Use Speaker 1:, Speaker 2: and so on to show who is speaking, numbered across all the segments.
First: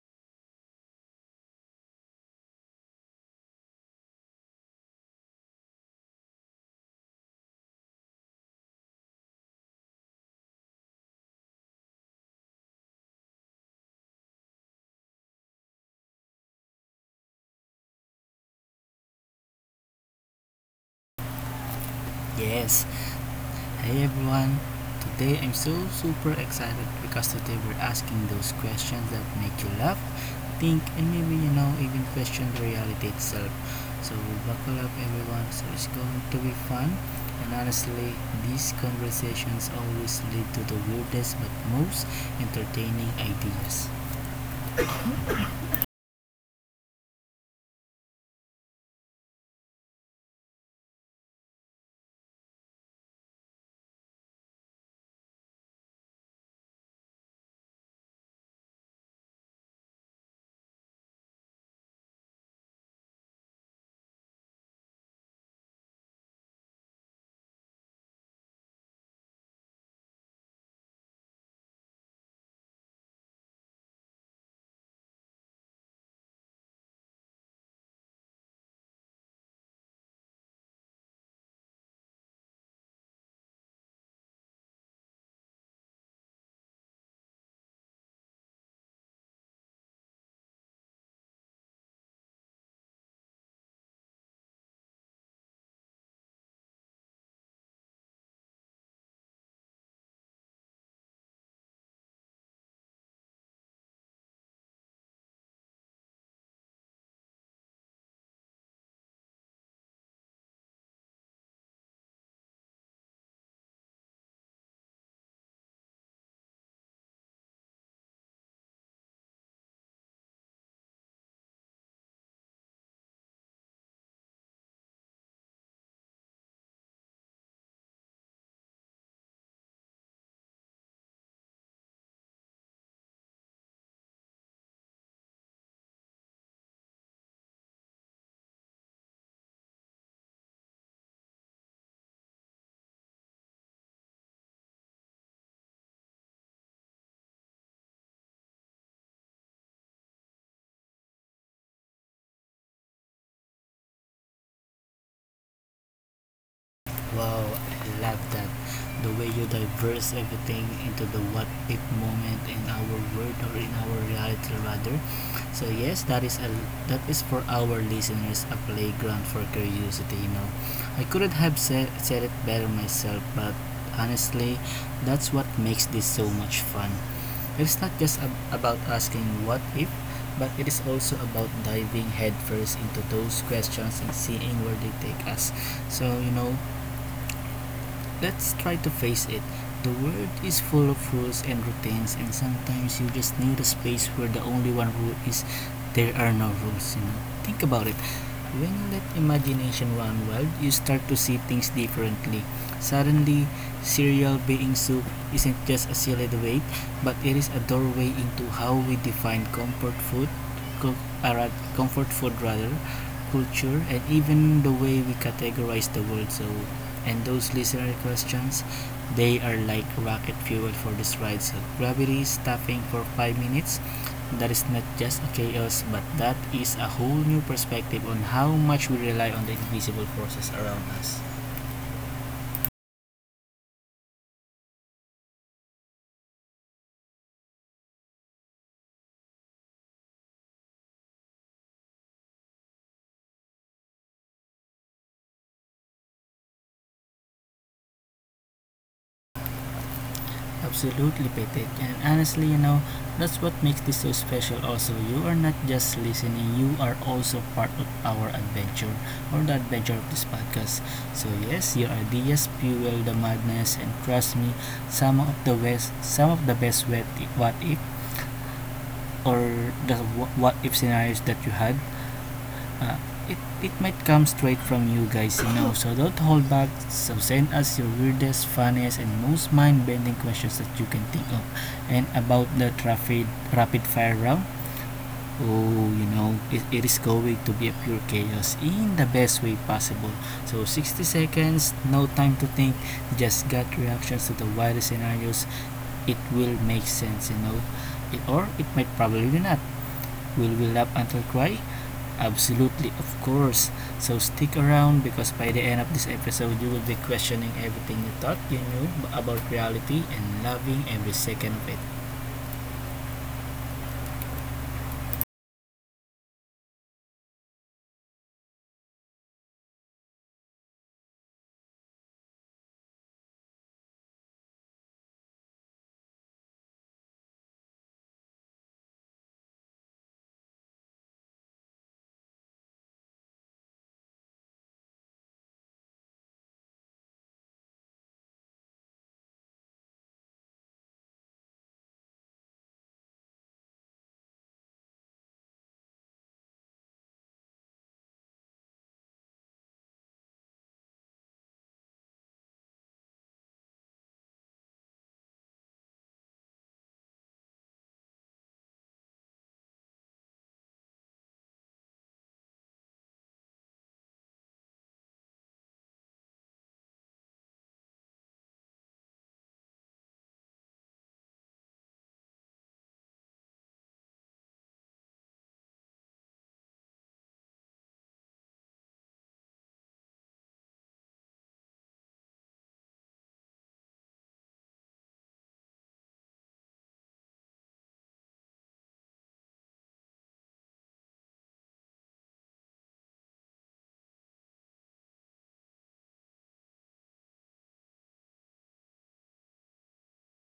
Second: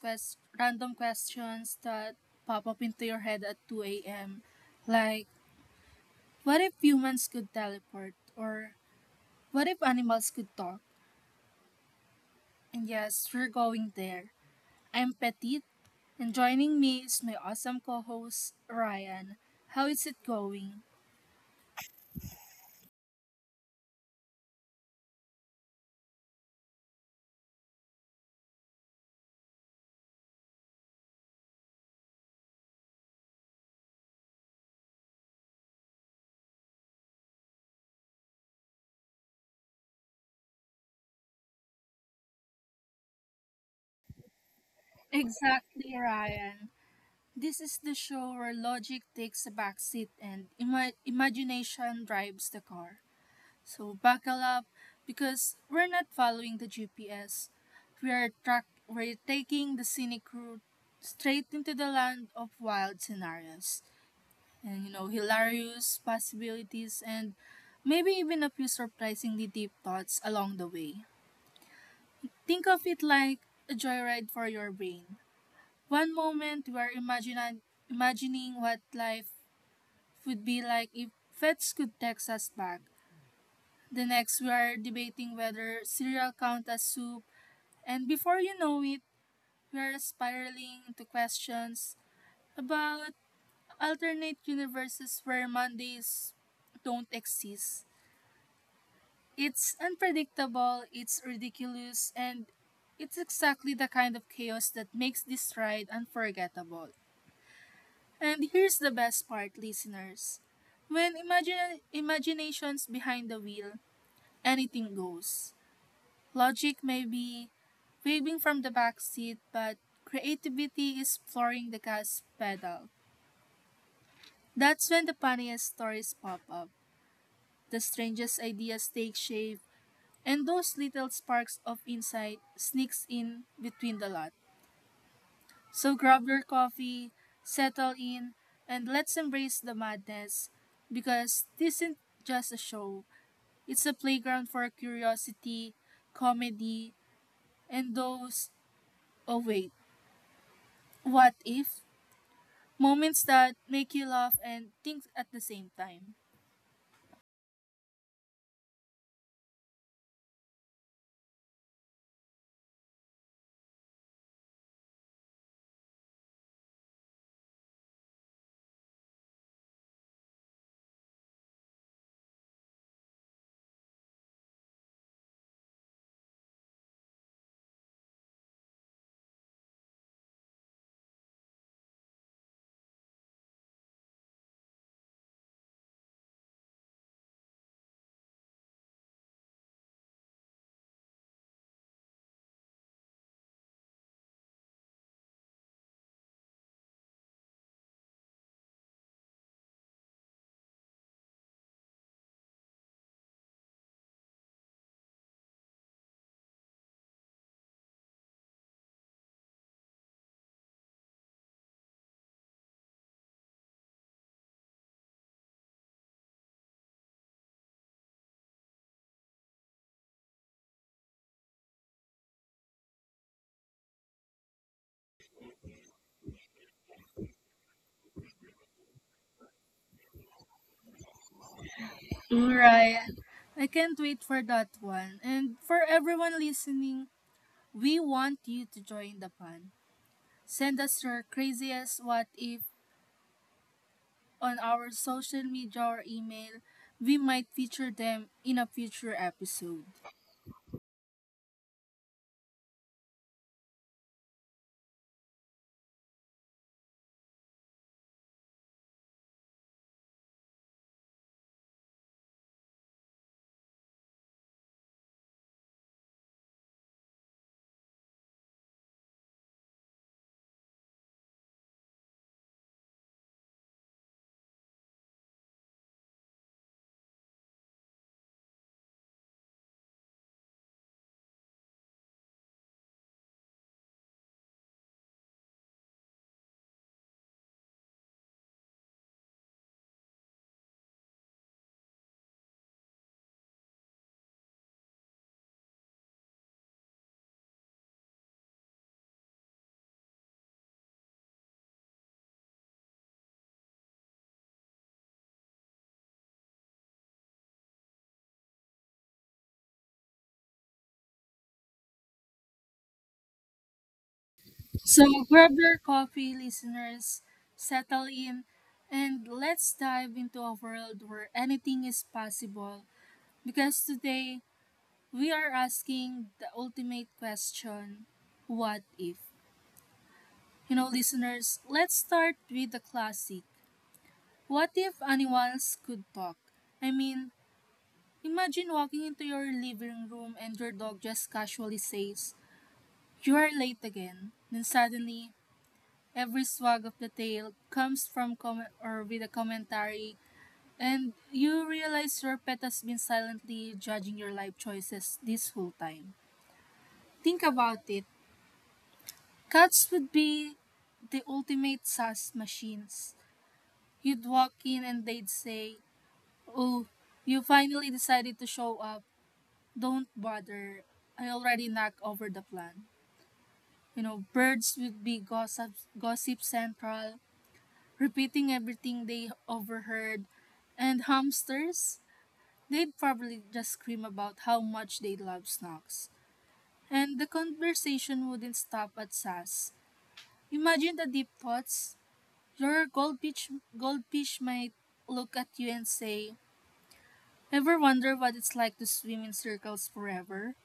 Speaker 1: random questions that pop up into your head at 2 a.m. Like, what if humans could teleport? Or what if animals could talk? And yes, we're going there. I'm Petit, and joining me is my awesome co-host Ryan. How is it going?
Speaker 2: Yes. Hey everyone. Today I'm so super excited because today we're asking those questions that make you laugh, think, and maybe even question the reality itself. So, buckle up everyone. So it's going to be fun. And honestly, these conversations always lead to the weirdest but most entertaining ideas.
Speaker 1: Exactly, Ryan. This is the show where logic takes a backseat and imagination drives the car. So buckle up because we're not following the GPS. We are track We're taking the scenic route straight into the land of wild scenarios and hilarious possibilities, and maybe even a few surprisingly deep thoughts along the way. Think of it like a joyride for your brain. One moment we're imagining what life would be like if pets could text us back. The next we are debating whether cereal count as soup. And before we are spiraling into questions about alternate universes where Mondays don't exist. It's unpredictable, it's ridiculous, and it's exactly the kind of chaos that makes this ride unforgettable. And here's the best part, listeners. When imagination's behind the wheel, anything goes. Logic may be waving from the back seat, but creativity is flooring the gas pedal. That's when the funniest stories pop up, the strangest ideas take shape, and those little sparks of insight sneaks in between the lot. So grab your coffee, settle in, and let's embrace the madness, because this isn't just a show. It's a playground for curiosity, comedy, and those, oh wait, what if? Moments that make you laugh and think at the same time.
Speaker 2: Wow, I love that. The way you diverse everything into the what if moment in our world or in our reality rather. So yes, that is for our listeners a playground for curiosity. I couldn't have said it better myself, but honestly, that's what makes this so much fun. It's not just about asking what if, but it is also about diving headfirst into those questions and seeing where they take us. So, you know, let's try to face it. The world is full of rules and routines, and sometimes you just need a space where the only one rule is there are no rules. You know, think about it. When you let imagination run wild, you start to see things differently. Suddenly, cereal being soup isn't just a silly debate, but it is a doorway into how we define uh, comfort food rather, culture, and even the way we categorize the world. So and those listener questions, they are like rocket fuel for this ride. So gravity stopping for 5 minutes, that is not just a chaos, but that is a whole new perspective on how much we rely on the invisible forces around us.
Speaker 1: Right, I can't wait for that one. And for everyone listening, we want you to join the fun. Send us your craziest what if on our social media or email, we might feature them in a future episode.
Speaker 2: Absolutely, Pitik. And honestly, you know, that's what makes this so special also. You are not just listening, you are also part of our adventure or the adventure of this podcast. So yes, your ideas fuel the madness and trust me, some of the best what if or the what if scenarios that you had uh, it, it might come straight from you guys, you know. So don't hold back. So send us your weirdest, funniest, and most mind-bending questions that you can think of. And about the traffic rapid fire round, oh, you know, it is going to be a pure chaos in the best way possible. So 60 seconds, no time to think, just gut reactions to the wildest scenarios. It will make sense, you know. Or it might probably not. Will we laugh until cry? Absolutely, of course. So stick around because by the end of this episode, you will be questioning everything you thought you knew about reality and loving every second of it.
Speaker 1: So grab your coffee, listeners, settle in, and let's dive into a world where anything is possible. Because today, we are asking the ultimate question, what if? You know, listeners, let's start with the classic. What if animals could talk? I mean, imagine walking into your living room and your dog just casually says, "You are late again." Then suddenly, every swag of the tail comes from comment or with a commentary, and you realize your pet has been silently judging your life choices this whole time. Think about it. Cats would be the ultimate sass machines. You'd walk in and they'd say, "Oh, you finally decided to show up. Don't bother. I already knocked over the plan." You know, birds would be gossip central, repeating everything they overheard. And hamsters, they'd probably just scream about how much they love snacks. And the conversation wouldn't stop at sass. Imagine the deep thoughts. Your goldfish might look at you and say, "Ever wonder what it's like to swim in circles forever?"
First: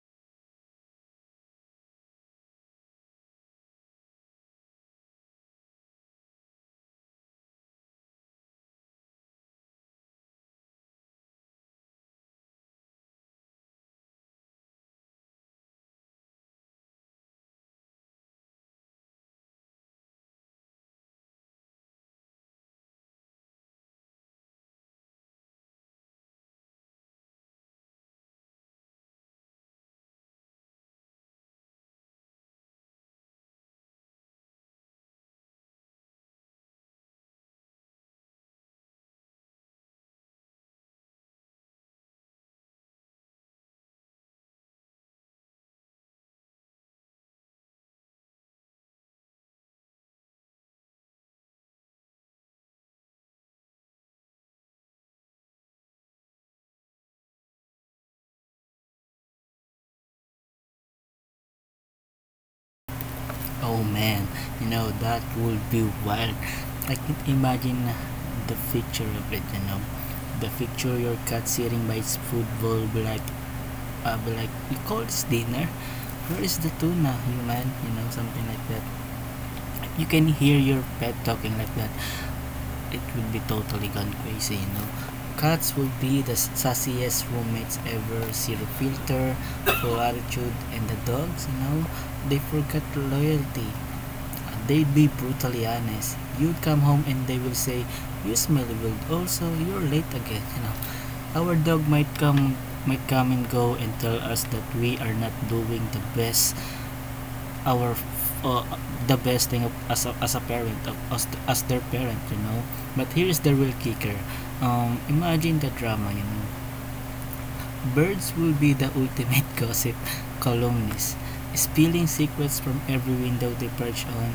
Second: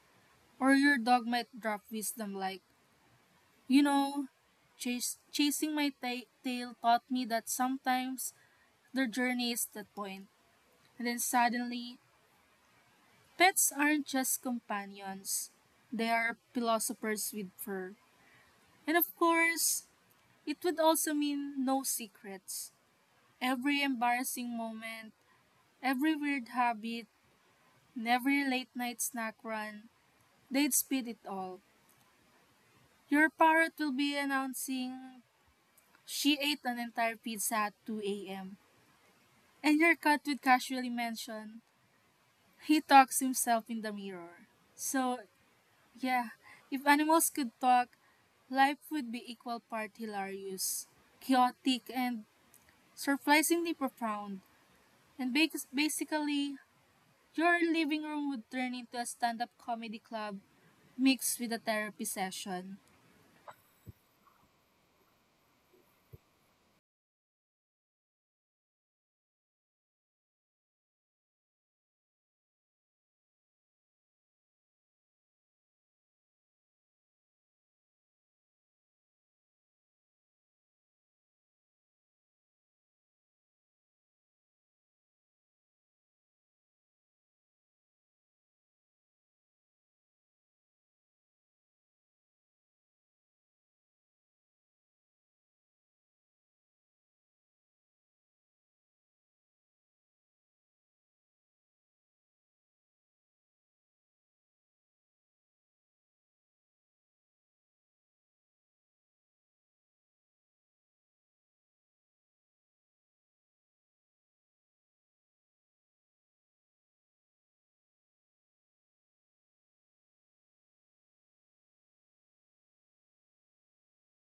Speaker 1: Or your dog might drop wisdom like, "You know, chasing my tail taught me that sometimes the journey is the point." And then suddenly, pets aren't just companions, they are philosophers with fur. And of course, it would also mean no secrets. Every embarrassing moment, every weird habit, and every late night snack run, they'd speed it all. Your parrot will be announcing she ate an entire pizza at 2 a.m. And your cat would casually mention, he talks himself in the mirror. So, yeah, if animals could talk, life would be equal part hilarious, chaotic, and surprisingly profound. And basically, your living room would turn into a stand up comedy club mixed with a therapy session.
Speaker 2: Oh man, you know, that would be wild. I can imagine the picture of it, you know. The picture your cat sitting by its food bowl, be like, you call this dinner? Where is the tuna, human? You know, something like that. You can hear your pet talking like that. It would be totally gone crazy, you know. Cats would be the sassiest roommates ever, zero filter, full attitude, and the dogs, you know, they forget loyalty. Uh, They'd be brutally honest. You'd come home and they will say, you smelly wild, also, you're late again, you know. Our dog might come and go and tell us that we are not doing our uh, the best thing of, as a parent as their parent, you know. But here is the real kicker. Imagine the drama, you know. Birds will be the ultimate gossip columnists, spilling secrets from every window they perch on.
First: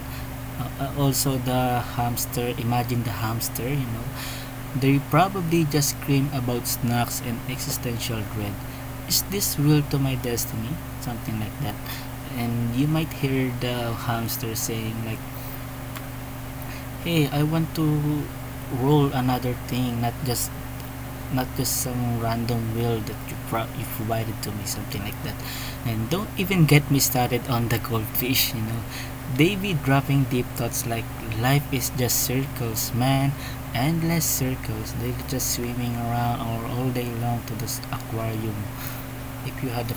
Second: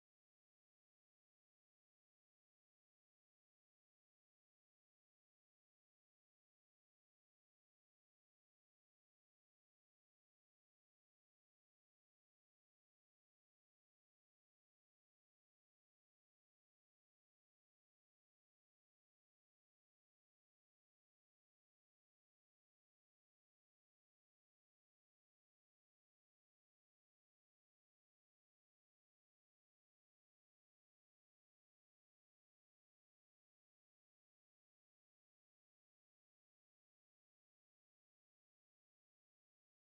Speaker 2: Also the hamster, imagine the hamster, you know. They probably just scream about snacks and existential dread. Is this real to my destiny? Something like that. And you might hear the hamster saying like, "Hey, I want to roll another thing, not just some random will that you provided to me," something like that. And don't even get me started on the goldfish, you know. They be dropping deep thoughts like life is just circles, man, endless circles. They're just swimming around all day long to this aquarium if you had a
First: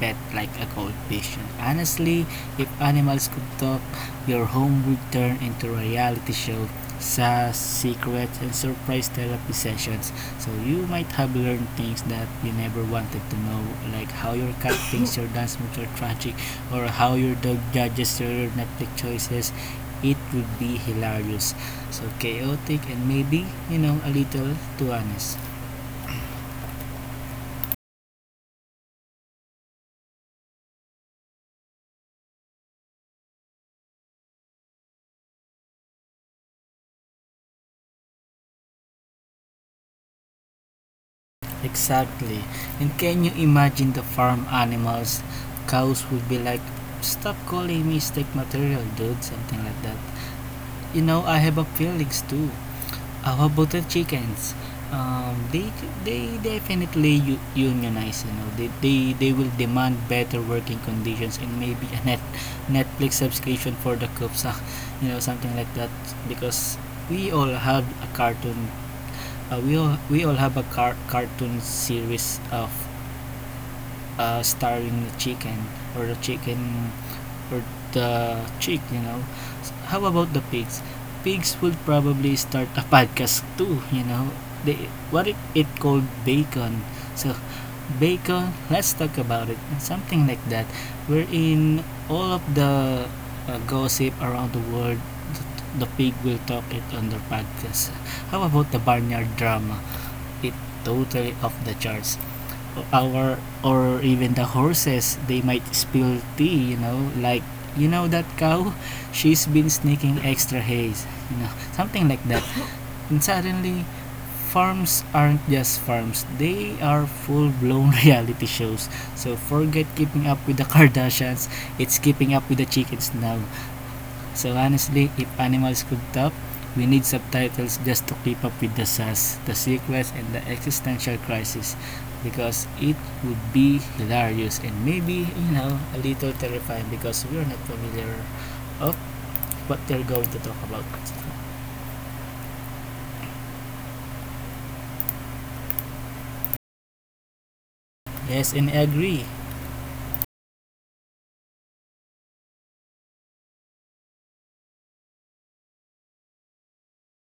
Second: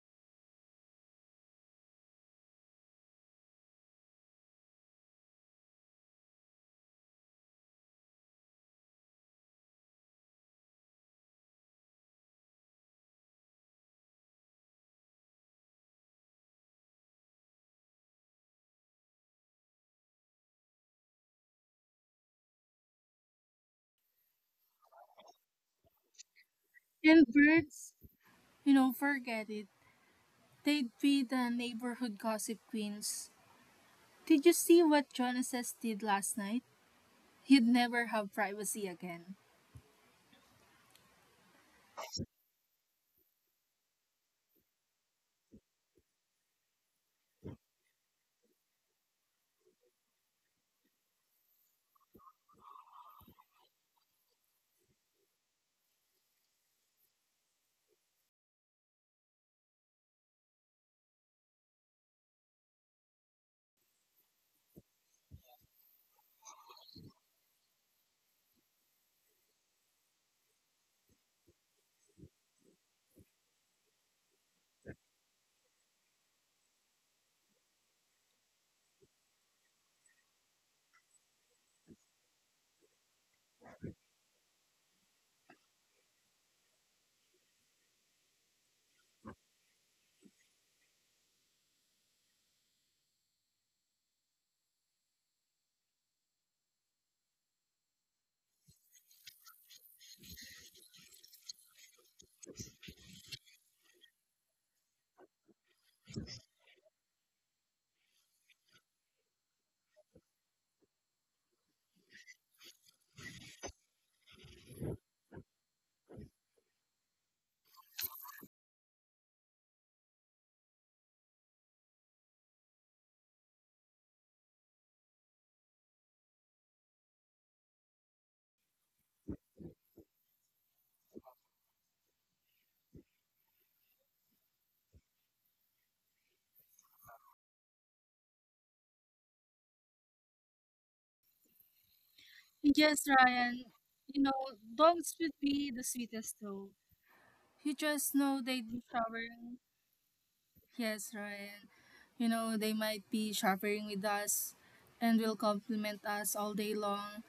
Speaker 2: pet like a goldfish. And honestly, if animals could talk, your home would turn into a reality show, sa secrets and surprise therapy sessions. So you might have learned things that you never wanted to know, like how your cat thinks your dance moves are tragic, or how your dog judges your Netflix choices. It would be hilarious. So chaotic and maybe, you know, a little too honest.
Speaker 1: And birds, you know, forget it. They'd be the neighborhood gossip queens. Did you see what Jonas did last night? He'd never have privacy again.
Speaker 2: Exactly. And can you imagine the farm animals? Cows would be like, stop calling me steak material, dude, something like that. You know, I have a feelings too. How about the chickens? They they definitely unionize. You know, they will demand better working conditions and maybe a Netflix subscription for the cubs. Ah, you know, something like that. Because we all have a cartoon. We all have a cartoon series of starving the chicken or the chicken or the chick, you know. How about the pigs? Pigs would probably start a podcast too, you know. They, what if it called bacon? So, bacon, let's talk about it. Something like that. Wherein all of the gossip around the world, the pig will talk it on their podcast. How about the barnyard drama? It totally off the charts. Our or even the horses, they might spill tea, you know, like, you know that cow, she's been sneaking extra hay, you know, something like that. And suddenly farms aren't just farms, they are full-blown reality shows. So forget keeping up with the Kardashians, it's keeping up with the chickens now. So honestly, if animals could talk, we need subtitles just to keep up with the sass, the sequence, and the existential crisis, because it would be hilarious and maybe, you know, a little terrifying because we're not familiar of what they're going to talk about.
Speaker 1: Yes, Ryan. You know, dogs would be the sweetest though. You just know
Speaker 2: Yes, and
Speaker 1: they'd
Speaker 2: I
Speaker 1: be
Speaker 2: agree.
Speaker 1: showering. Yes, Ryan. You know, they might be showering with us and will compliment us all day long.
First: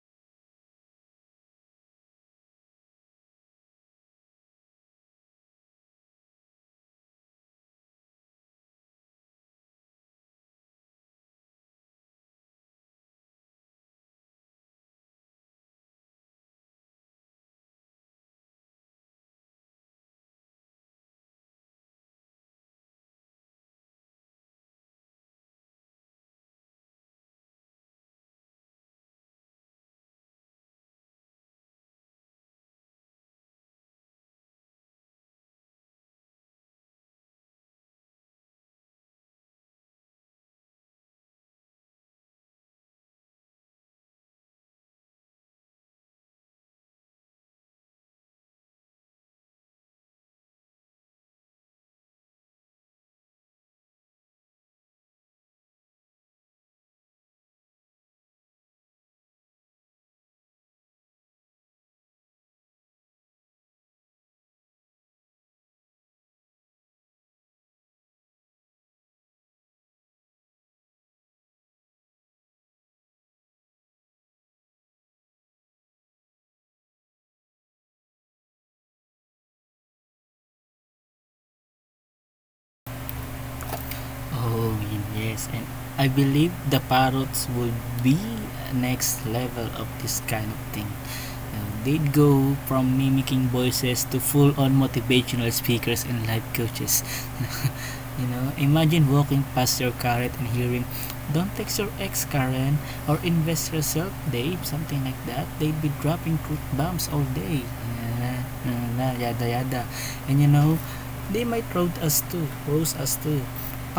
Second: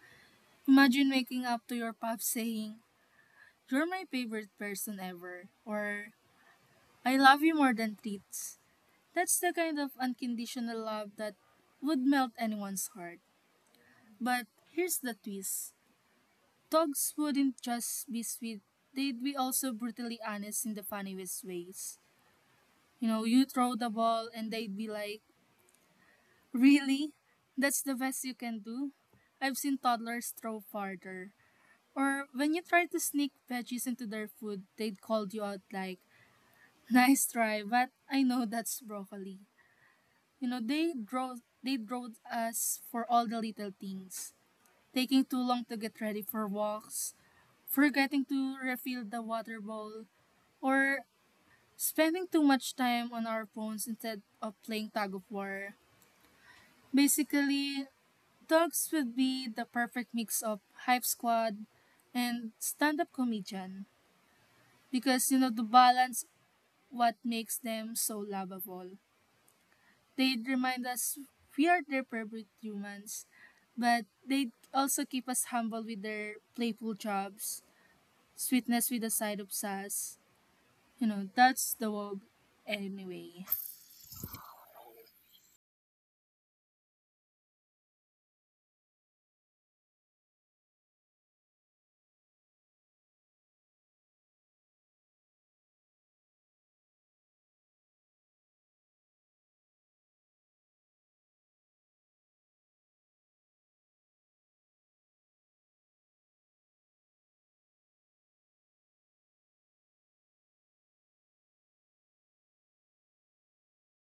Speaker 1: Imagine waking up to your pup saying, "You're my favorite person ever," or "I love you more than treats." That's the kind of unconditional love that would melt anyone's heart. But here's the twist. Dogs wouldn't just be sweet, they'd be also brutally honest in the funniest ways. You know, you throw the ball and they'd be like, "Really? That's the best you can do? I've seen toddlers throw farther." Or when you try to sneak veggies into their food, they'd call you out like, "Nice try, but I know that's broccoli." You know, they drove us for all the little things. Taking too long to get ready for walks, forgetting to refill the water bowl, or spending too much time on our phones instead of playing tug of war. Basically, dogs would be the perfect mix of hype squad and stand-up comedian, because you know the balance what makes them so lovable. They'd remind us we are their perfect humans, but they also keep us humble with their playful jobs, sweetness with a side of sass. You know, that's the wog anyway.
Speaker 2: Oh, yes, and I believe the parrots will be next level of this kind of thing. Uh, go from mimicking voices to full-on motivational speakers and life coaches. You know, imagine walking past your carrot and hearing, "Don't text your ex, Karen," or "Invest yourself, Dave," something like that. They'd be dropping truth bombs all day. Yeah, yeah, yeah, yada yada. And you know, they might roast us too. Roast us too.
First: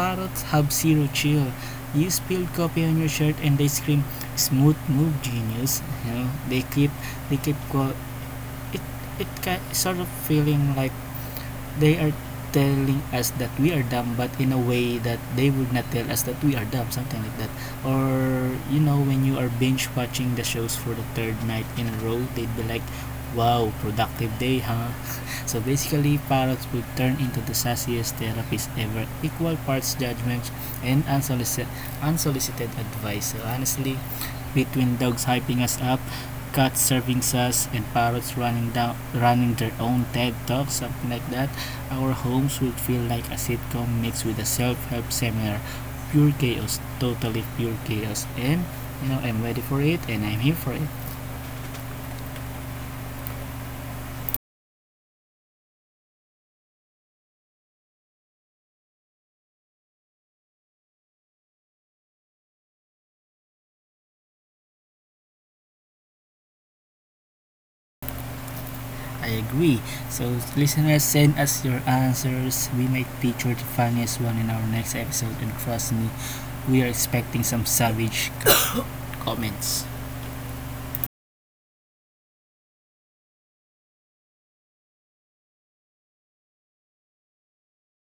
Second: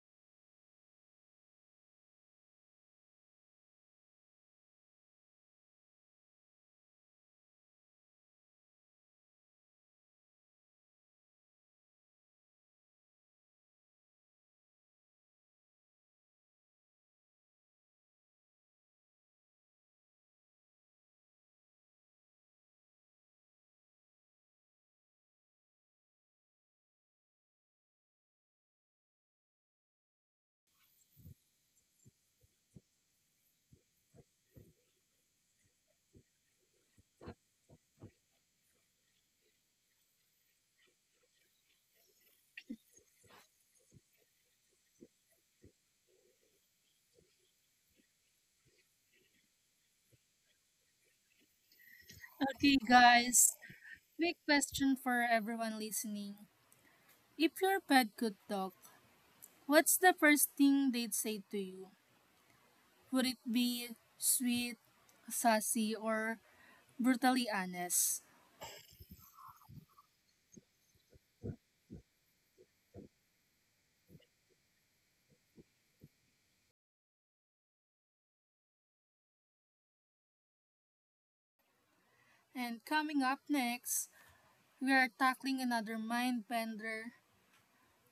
Speaker 2: Parrots have zero chill. You spilled coffee on your shirt and they scream, "Smooth move, genius!" You know, they keep. Quote, it sort of feeling like they are telling us that we are dumb but in a way that they would not tell us that we are dumb, something like that. Or you know, when you are binge watching the shows for the third night in a row, they'd be like, wow, productive day, huh? So basically parrots would turn into the sassiest therapist ever, equal parts judgments and unsolicited advice. So honestly, between dogs hyping us up, cats serving us, and parrots running their own Ted talks, something like that, our homes would feel like a sitcom mixed with a self-help seminar. Pure chaos, totally pure chaos. And you know, I'm ready for it and I'm here for it.
Speaker 1: Okay, guys. Quick question for everyone listening. If your pet could talk, what's the first thing they'd say to you? Would it be sweet, sassy, or brutally honest?
Speaker 2: I agree. So listeners, send us your answers. We might feature the funniest one in our next episode, and trust me, we are expecting some savage comments.
Speaker 1: And coming up next, we are tackling another mind bender.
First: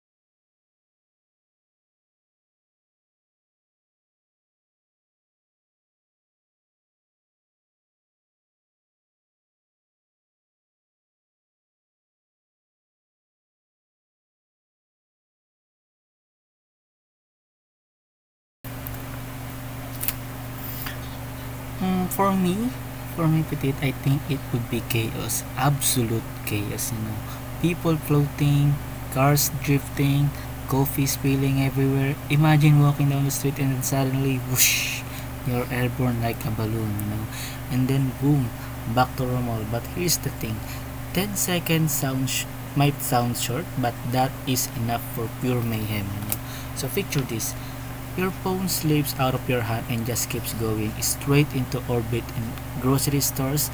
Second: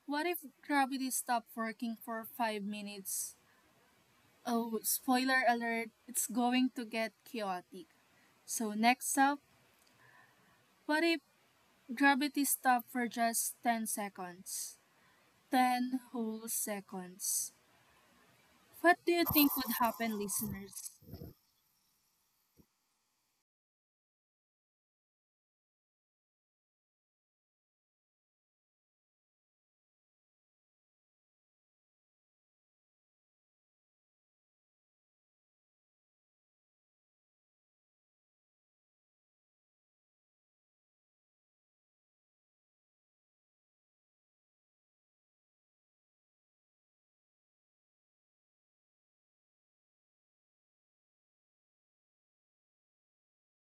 Speaker 1: What if gravity stopped working for 5 minutes? Oh, spoiler alert, it's going to get chaotic. So, next up, what if gravity stopped for just 10 seconds? 10 whole seconds. What do you think would happen, listeners?
Speaker 2: Mm, for me, for my petite, I think it would be chaos. Absolute chaos, you know. People floating, cars drifting, coffee spilling everywhere. Imagine walking down the street and then suddenly, whoosh, you're airborne like a balloon, you know. And then, boom, back to normal. But here's the thing, 10 might sound short, but that is enough for pure mayhem, you know. So, picture this. Your phone slips out of your hand and just keeps going straight into orbit. In grocery stores,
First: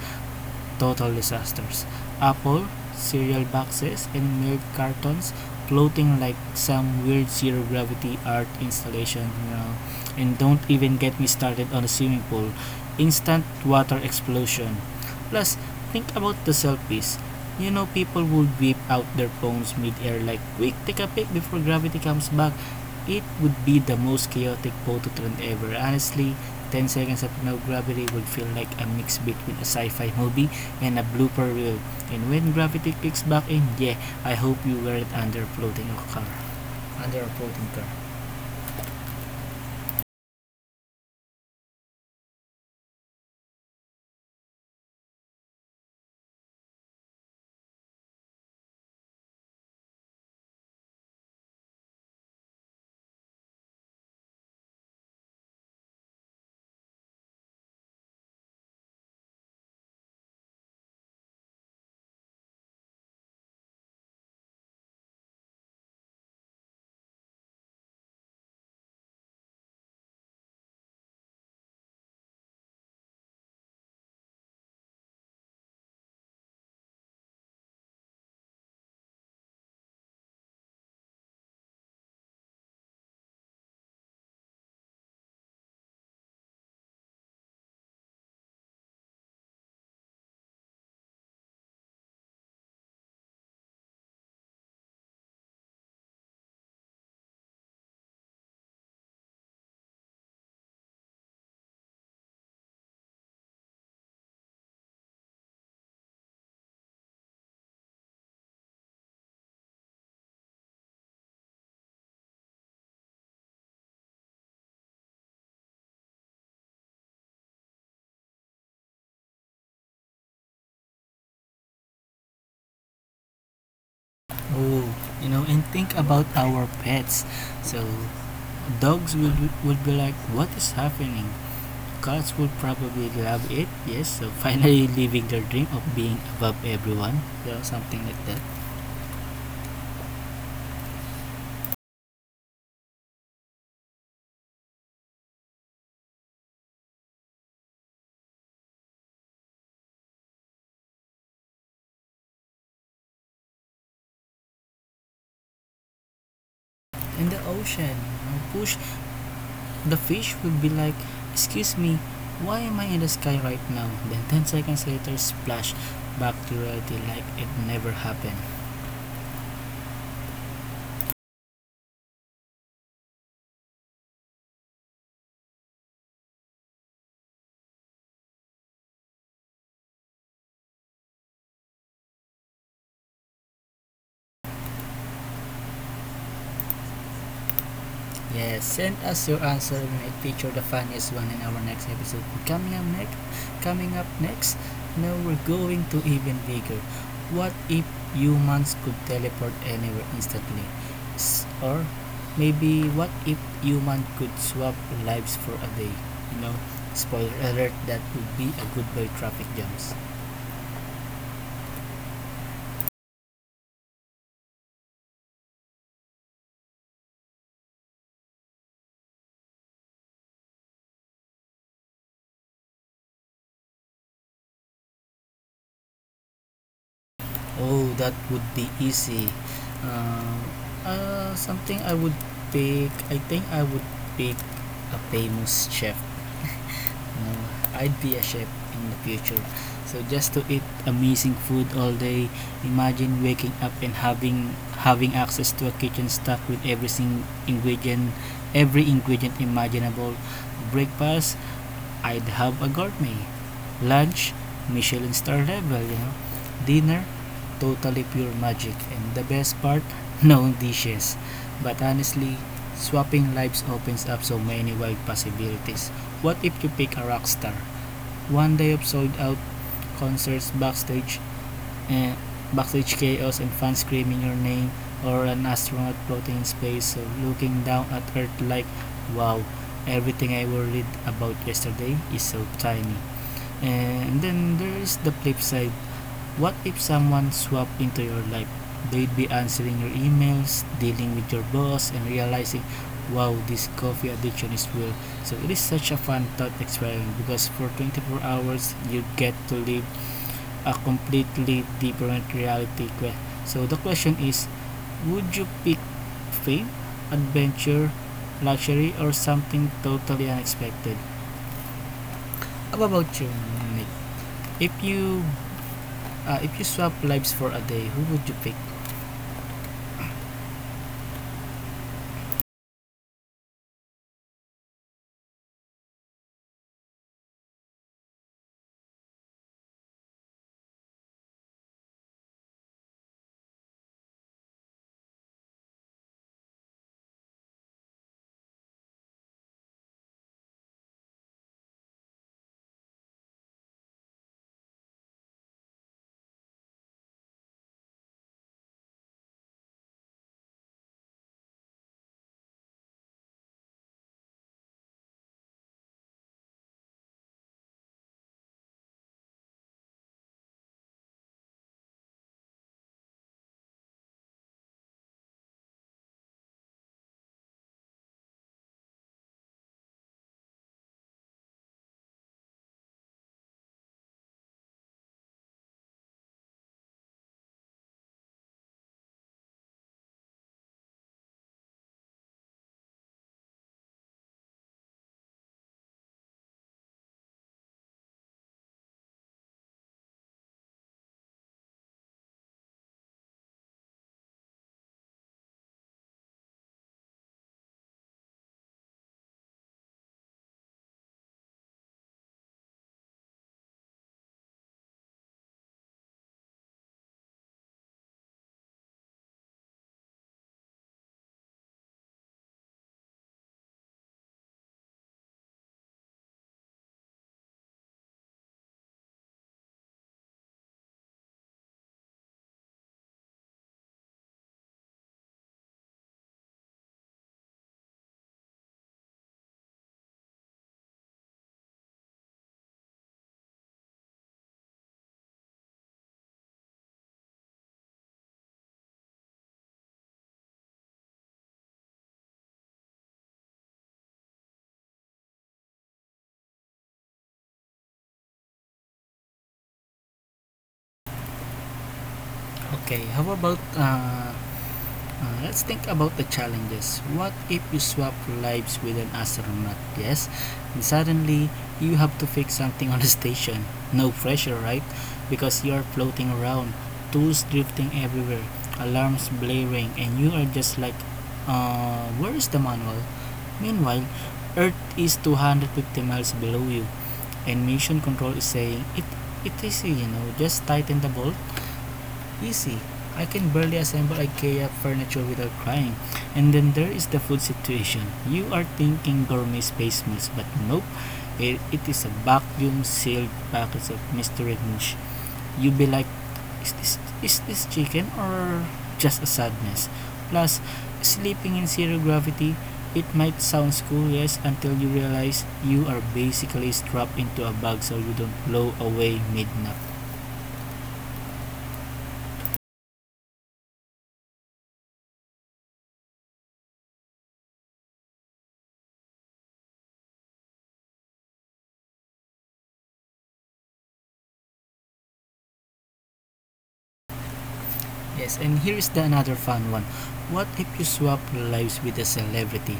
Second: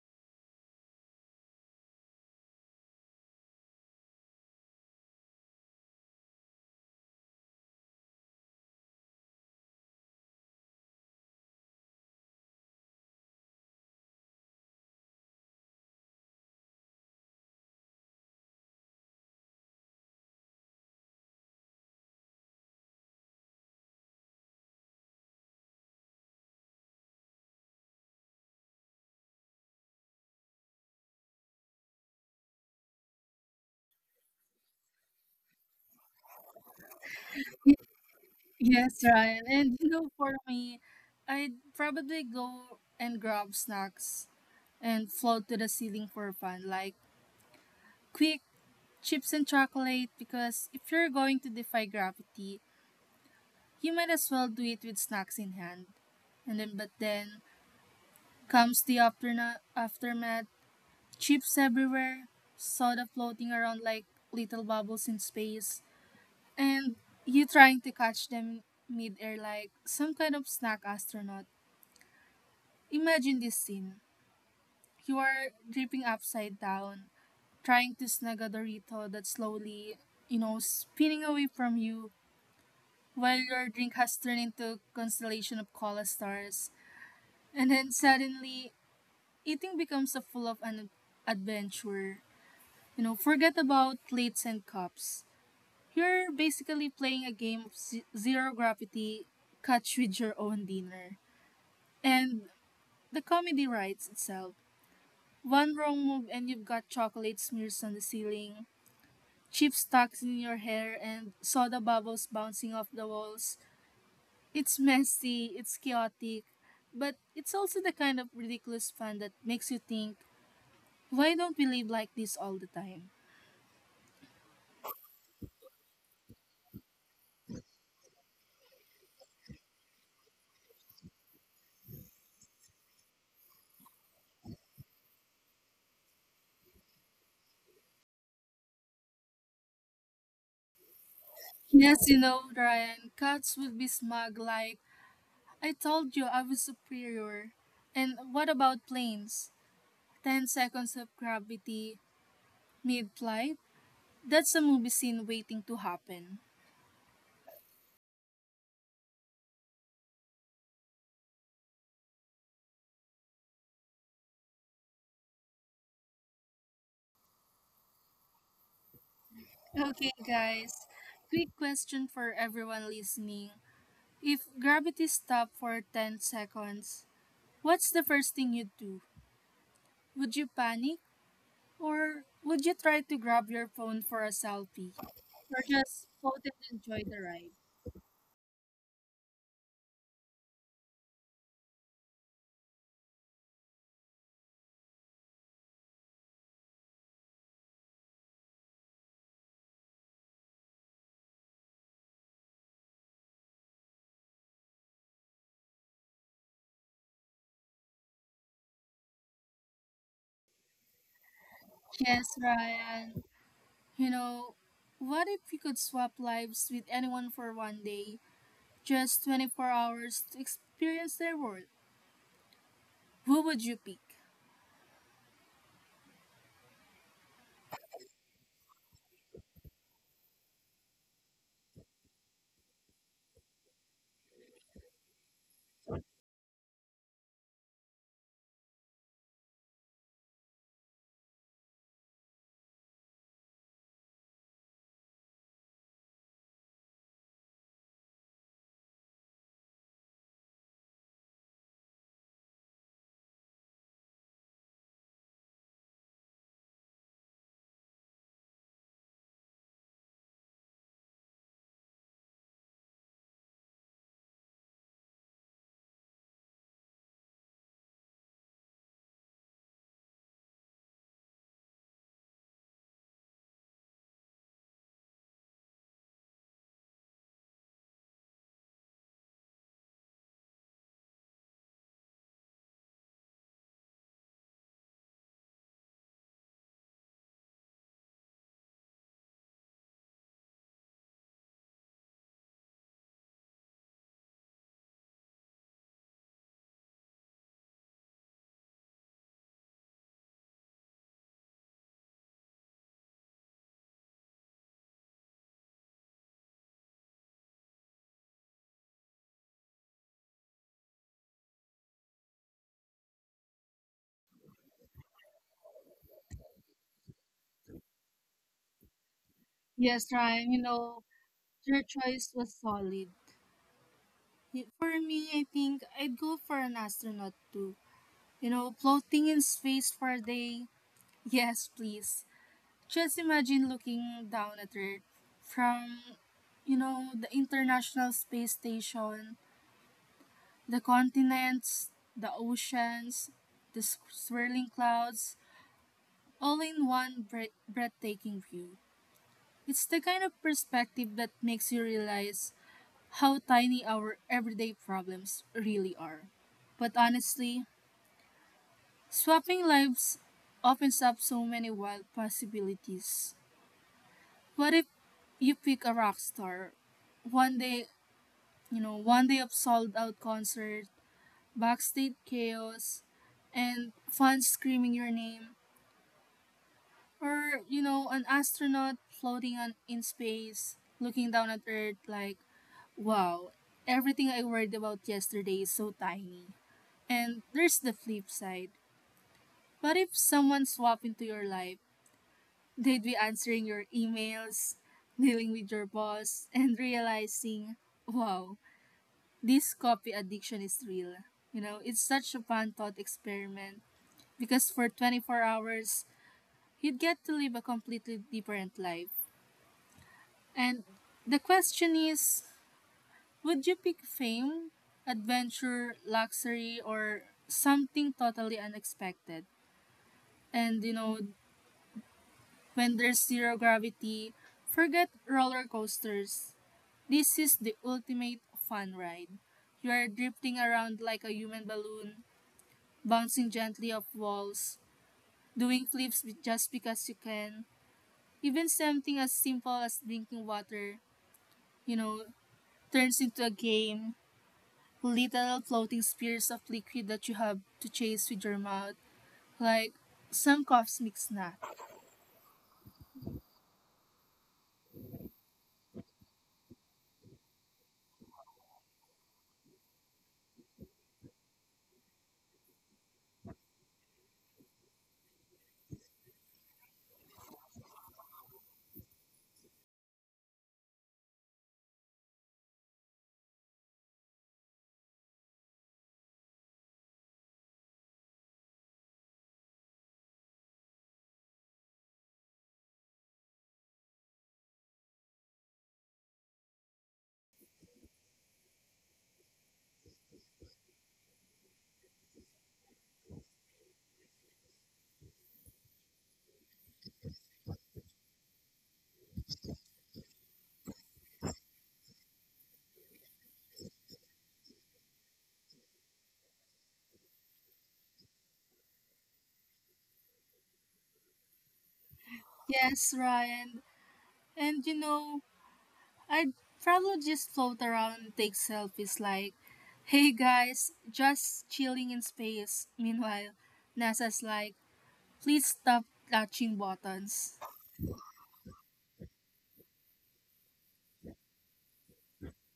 Speaker 2: total disasters. Apple, cereal boxes, and milk cartons floating like some weird zero gravity art installation, you know. And don't even get me started on a swimming pool. Instant water explosion. Plus, think about the selfies. You know, people would whip out their phones mid-air like, quick, take a pic before gravity comes back. It would be the most chaotic photo trend ever. Honestly, 10 seconds of no gravity would feel like a mix between a sci-fi movie and a blooper reel. And when gravity kicks back in, yeah, I hope you weren't under a floating a car. Under a floating car.
Speaker 1: Yes, Ryan. And you know, for me, I'd probably go and grab snacks and float to the ceiling for fun, like quick chips and chocolate, because if you're going to defy gravity, you might as well do it with snacks in hand. And then, but then comes the aftermath, chips everywhere, soda floating around like little bubbles in space, and you trying to catch them mid-air like some kind of snack astronaut. Imagine this scene. You are dripping upside down, trying to snag a Dorito that's slowly, you know, spinning away from you while your drink has turned into a constellation of cola stars. And then suddenly, eating becomes a full of an adventure. You know, forget about plates and cups. You're basically playing a game of zero gravity catch with your own dinner. And the comedy writes itself. One wrong move and you've got chocolate smears on the ceiling, chips tucked in your hair, and soda bubbles bouncing off the walls. It's messy, it's chaotic, but it's also the kind of ridiculous fun that makes you think, why don't we live like this all the time?
Speaker 2: Oh, you know, and think about our pets. So, dogs would, would be like, what is happening? Cats would probably love it, yes. So, finally living their dream of being above everyone. You know, something like that.
Speaker 1: Yes, you know, Ryan, cats would be smug like, "I told you I was superior." And what about planes? 10 seconds of gravity mid flight? That's a movie scene waiting to happen.
Speaker 2: And the ocean, push. The fish would be like, "Excuse me, why am I in the sky right now?" Then 10 seconds later, splash, back to reality like it never happened.
Speaker 1: Okay, guys, quick question for everyone listening. If gravity stopped for 10 seconds, what's the first thing you'd do? Would you panic? Or would you try to grab your phone for a selfie? Or just float and enjoy the ride?
Speaker 2: Yes, send us your answer. We might feature the funniest one in our next episode. Coming up next, now we're going to even bigger. What if humans could teleport anywhere instantly? Or maybe what if human could swap lives for a day? You know, spoiler alert, that would be a goodbye traffic jams.
Speaker 1: Yes, Ryan. You know, what if you could swap lives with anyone for one day, just 24 hours to experience their world? Who would you pick?
Speaker 2: Oh, that would be easy. Uh, something I would pick. I think I would pick a famous chef. You know, I'd be a chef in the future. So just to eat amazing food all day. Imagine waking up and having access to a kitchen stocked with ingredient, every ingredient imaginable. Breakfast, I'd have a gourmet lunch, Michelin star level, you know, dinner, totally pure magic, and the best part, no dishes. But honestly, swapping lives opens up so many wide possibilities. What if you pick a rock star? One day of sold out concerts backstage, and backstage chaos and fans screaming your name, or an astronaut floating in space so looking down at earth like, wow, everything I worried about yesterday is so tiny. And then there is the flip side. What if someone swapped into your life? They'd be answering your emails, dealing with your boss, and realizing, wow, this coffee addiction is real. So it is such a fun thought experiment because for 24 hours you get to live a completely different reality quest. So the question is, would you pick fate, adventure, luxury, or something totally unexpected? How about you, Nick? If you if you swap lives for a day, who would you pick?
Speaker 1: Yes, Ryan, you know, your choice was solid. Y- For me, I think I'd go for an astronaut too. You know, floating in space for a day. Yes, please. Just imagine looking down at Earth from, you know, the International Space Station, the continents, the oceans, the s- swirling clouds, all in one breathtaking view. It's the kind of perspective that makes you realize how tiny our everyday problems really are. But honestly, swapping lives opens up so many wild possibilities. What if you pick a rock star? One day, you know, one day of sold out concert, backstage chaos, and fans screaming your name. Or, you know, an astronaut floating on, in space, looking down at Earth like, wow, everything I worried about yesterday is so tiny. And there's the flip side. What if someone swapped into your life? They'd be answering your emails, dealing with your boss, and realizing, wow, this coffee addiction is real. You know, it's such a fun thought experiment because for 24 hours, you'd get to live a completely different life. And the question is, would you pick fame, adventure, luxury, or something totally unexpected? And you know, when there's zero gravity, forget roller coasters. This is the ultimate fun ride. You are drifting around like a human balloon, bouncing gently off walls, doing flips just because you can. Even something as simple as drinking water, you know, turns into a game. Little floating spheres of liquid that you have to chase with your mouth, like some cosmic snack.
Speaker 2: Okay, how about let's think about the challenges. What if you swap lives with an astronaut? Yes, and suddenly you have to fix something on the station. No pressure, right? Because you are floating around, tools drifting everywhere, alarms blaring, and you are just like, where is the manual? Meanwhile, Earth is 250 miles below you, and mission control is saying, it is, you know, just tighten the bolt. Easy. I can barely assemble IKEA furniture without crying. And then there is the food situation. You are thinking gourmet space meals, but nope. It is a vacuum sealed package of mystery dish. You be like, is this chicken or just a sadness? Plus, sleeping in zero gravity, it might sound cool, yes, until you realize you are basically strapped into a bag so you don't blow away midnight.
Speaker 1: Yes, Ryan. And you know, I'd probably just float around and take selfies like, "Hey guys, just chilling in space." Meanwhile, NASA's like, "Please stop touching buttons."
Speaker 2: Yes, and here is the another fun one. What if you swap lives with a celebrity?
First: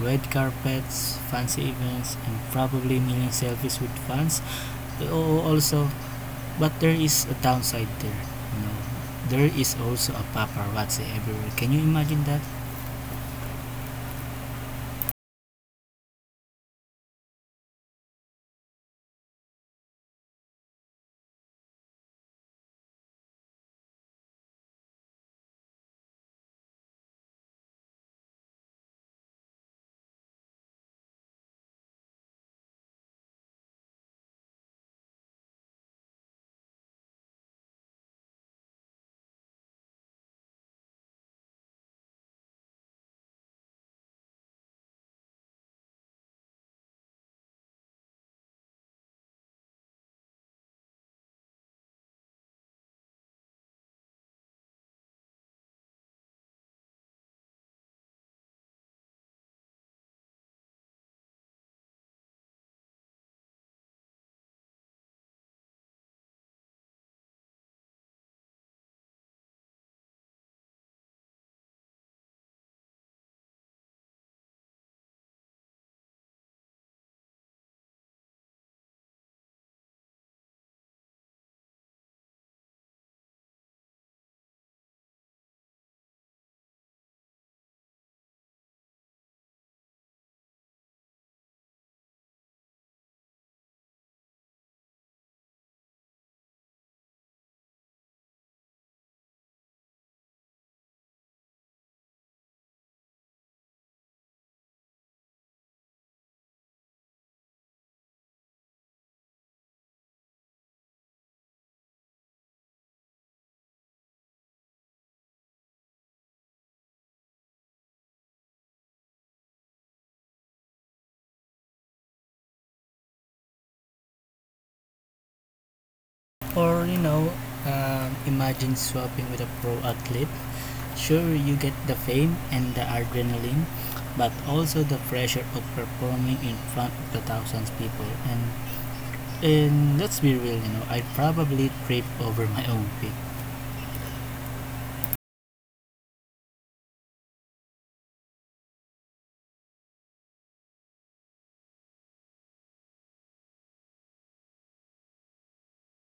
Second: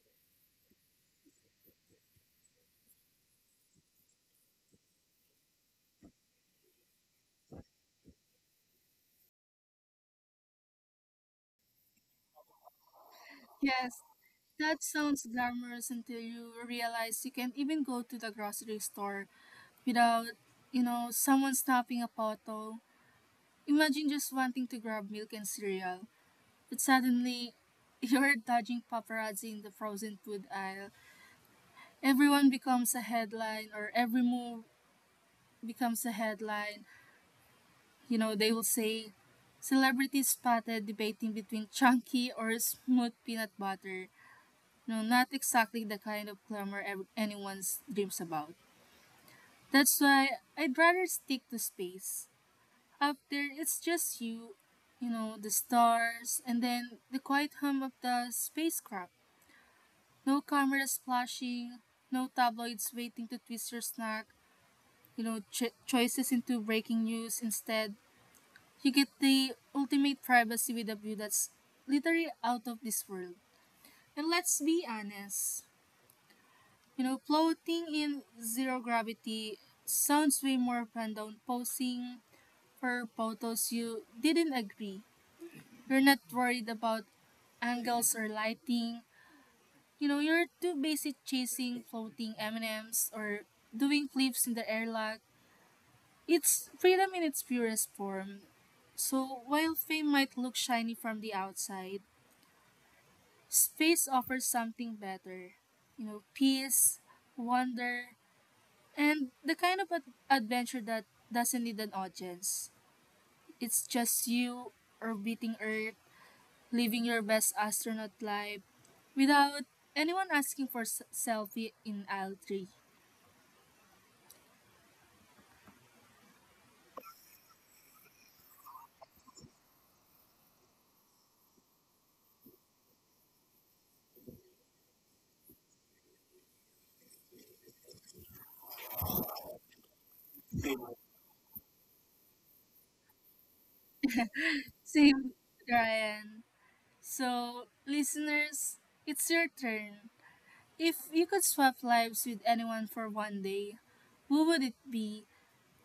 Speaker 2: Red carpets, fancy events, and probably million selfies with fans. Oh, also, but there is a downside there. You know, there is also a paparazzi everywhere. Can you imagine that?
Speaker 1: Yes, that sounds glamorous until you realize you can even go to the grocery store without, you know, someone stopping a photo. Imagine just wanting to grab milk and cereal, but suddenly you're dodging paparazzi in the frozen food aisle. Everyone becomes a headline, or every move becomes a headline. You know, they will say, celebrities spotted debating between chunky or smooth peanut butter. No, not exactly the kind of glamour anyone dreams about. That's why I'd rather stick to space. Up there, it's just you, you know, the stars, and then the quiet hum of the spacecraft. No cameras flashing, no tabloids waiting to twist your snack, you know, choices into breaking news instead. You get the ultimate privacy with a view that's literally out of this world. And let's be honest, you know, floating in zero gravity sounds way more fun than posing for photos you didn't agree. You're not worried about angles or lighting. You know, you're too busy chasing floating M&Ms or doing flips in the airlock. It's freedom in its purest form. So while fame might look shiny from the outside, space offers something better. You know, peace, wonder, and the kind of adventure that doesn't need an audience. It's just you orbiting Earth, living your best astronaut life without anyone asking for s- selfie in aisle 3.
Speaker 2: Or you know, imagine swapping with a pro athlete. Sure, you get the fame and the adrenaline, but also the pressure of performing in front of the thousands of people. And let's be real, you know, I probably tripped over my own pick.
Speaker 1: Same, Ryan. So, listeners, it's your turn. If you could swap lives with anyone for one day, who would it be,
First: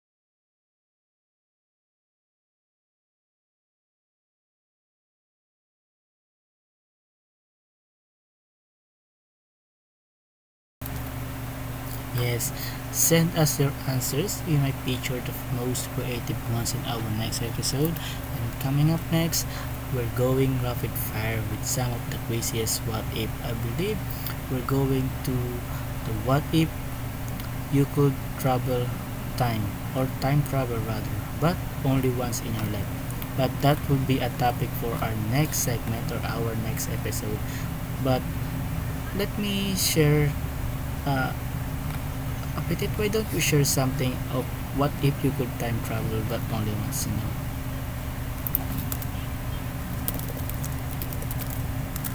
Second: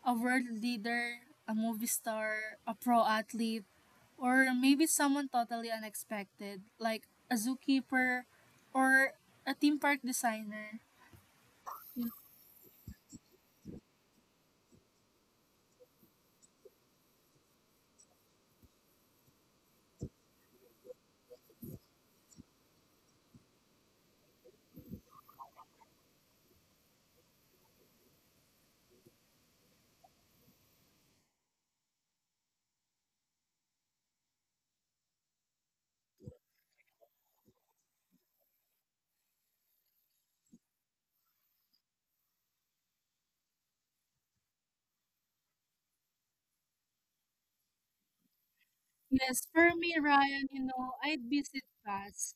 Speaker 1: a world leader, a movie star, a pro athlete, or maybe someone totally unexpected, like a zookeeper or a theme park designer.
Speaker 2: Yes, send us your answers. We might feature the most creative ones in our next episode. And coming up next, we're going rapid fire with some of the craziest what if. I believe we're going to the what if you could travel time, or time travel rather, but only once in your life. But that will be a topic for our next segment or our next episode. But let me share, uh, Petit, why don't you share something of what if you could time travel but only once, you know?
Speaker 1: Yes, for me, Ryan, you know, I'd visit past.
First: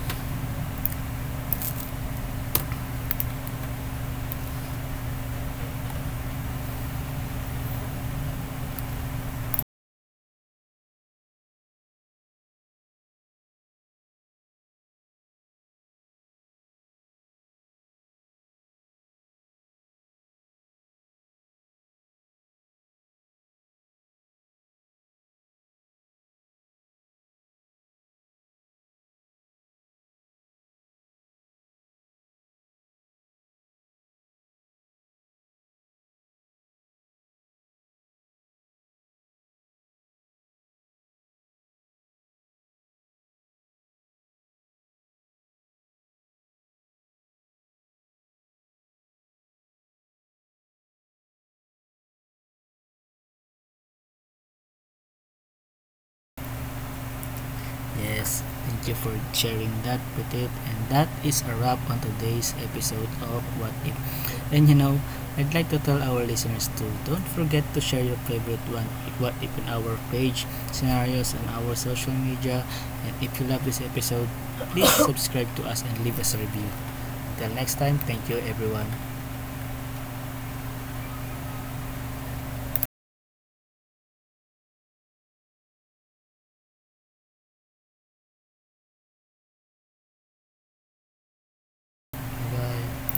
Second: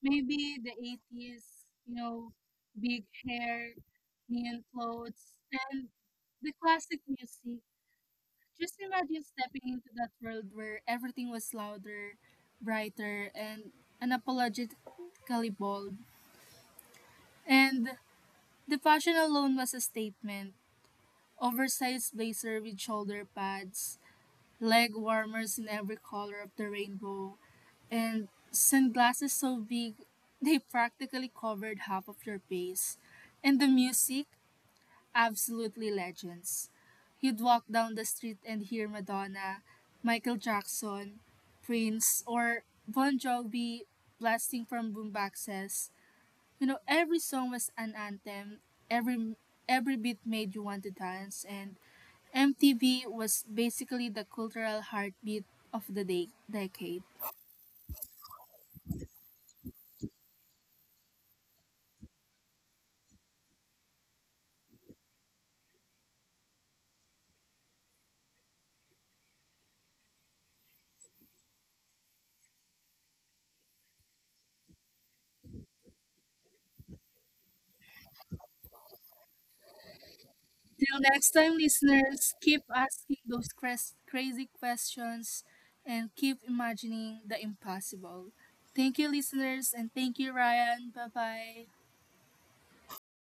Speaker 1: Maybe the '80s, you know, big hair, neon clothes, and the classic music. Just imagine stepping into that world where everything was louder, brighter, and unapologetically bold. And the fashion alone was a statement. Oversized blazer with shoulder pads, leg warmers in every color of the rainbow, and sunglasses so big they practically covered half of your face. And the music? Absolutely legends. You'd walk down the street and hear Madonna, Michael Jackson, Prince, or Bon Jovi blasting from boomboxes. You know, every song was an anthem. Every every beat made you want to dance, and MTV was basically the cultural heartbeat of the day, decade.
Speaker 2: Yes, thank you for sharing that, Petit. And that is a wrap on today's episode of What If. And you know, I'd like to tell our listeners to don't forget to share your favorite one, What If, on our page, scenarios, on our social media. And if you love this episode, please subscribe to us and leave us a review. Till next time, thank you everyone.
Speaker 1: Till next time, listeners, keep asking those crazy questions and keep imagining the impossible. Thank you, listeners, and thank you, Ryan. Bye bye.
Speaker 2: Bye.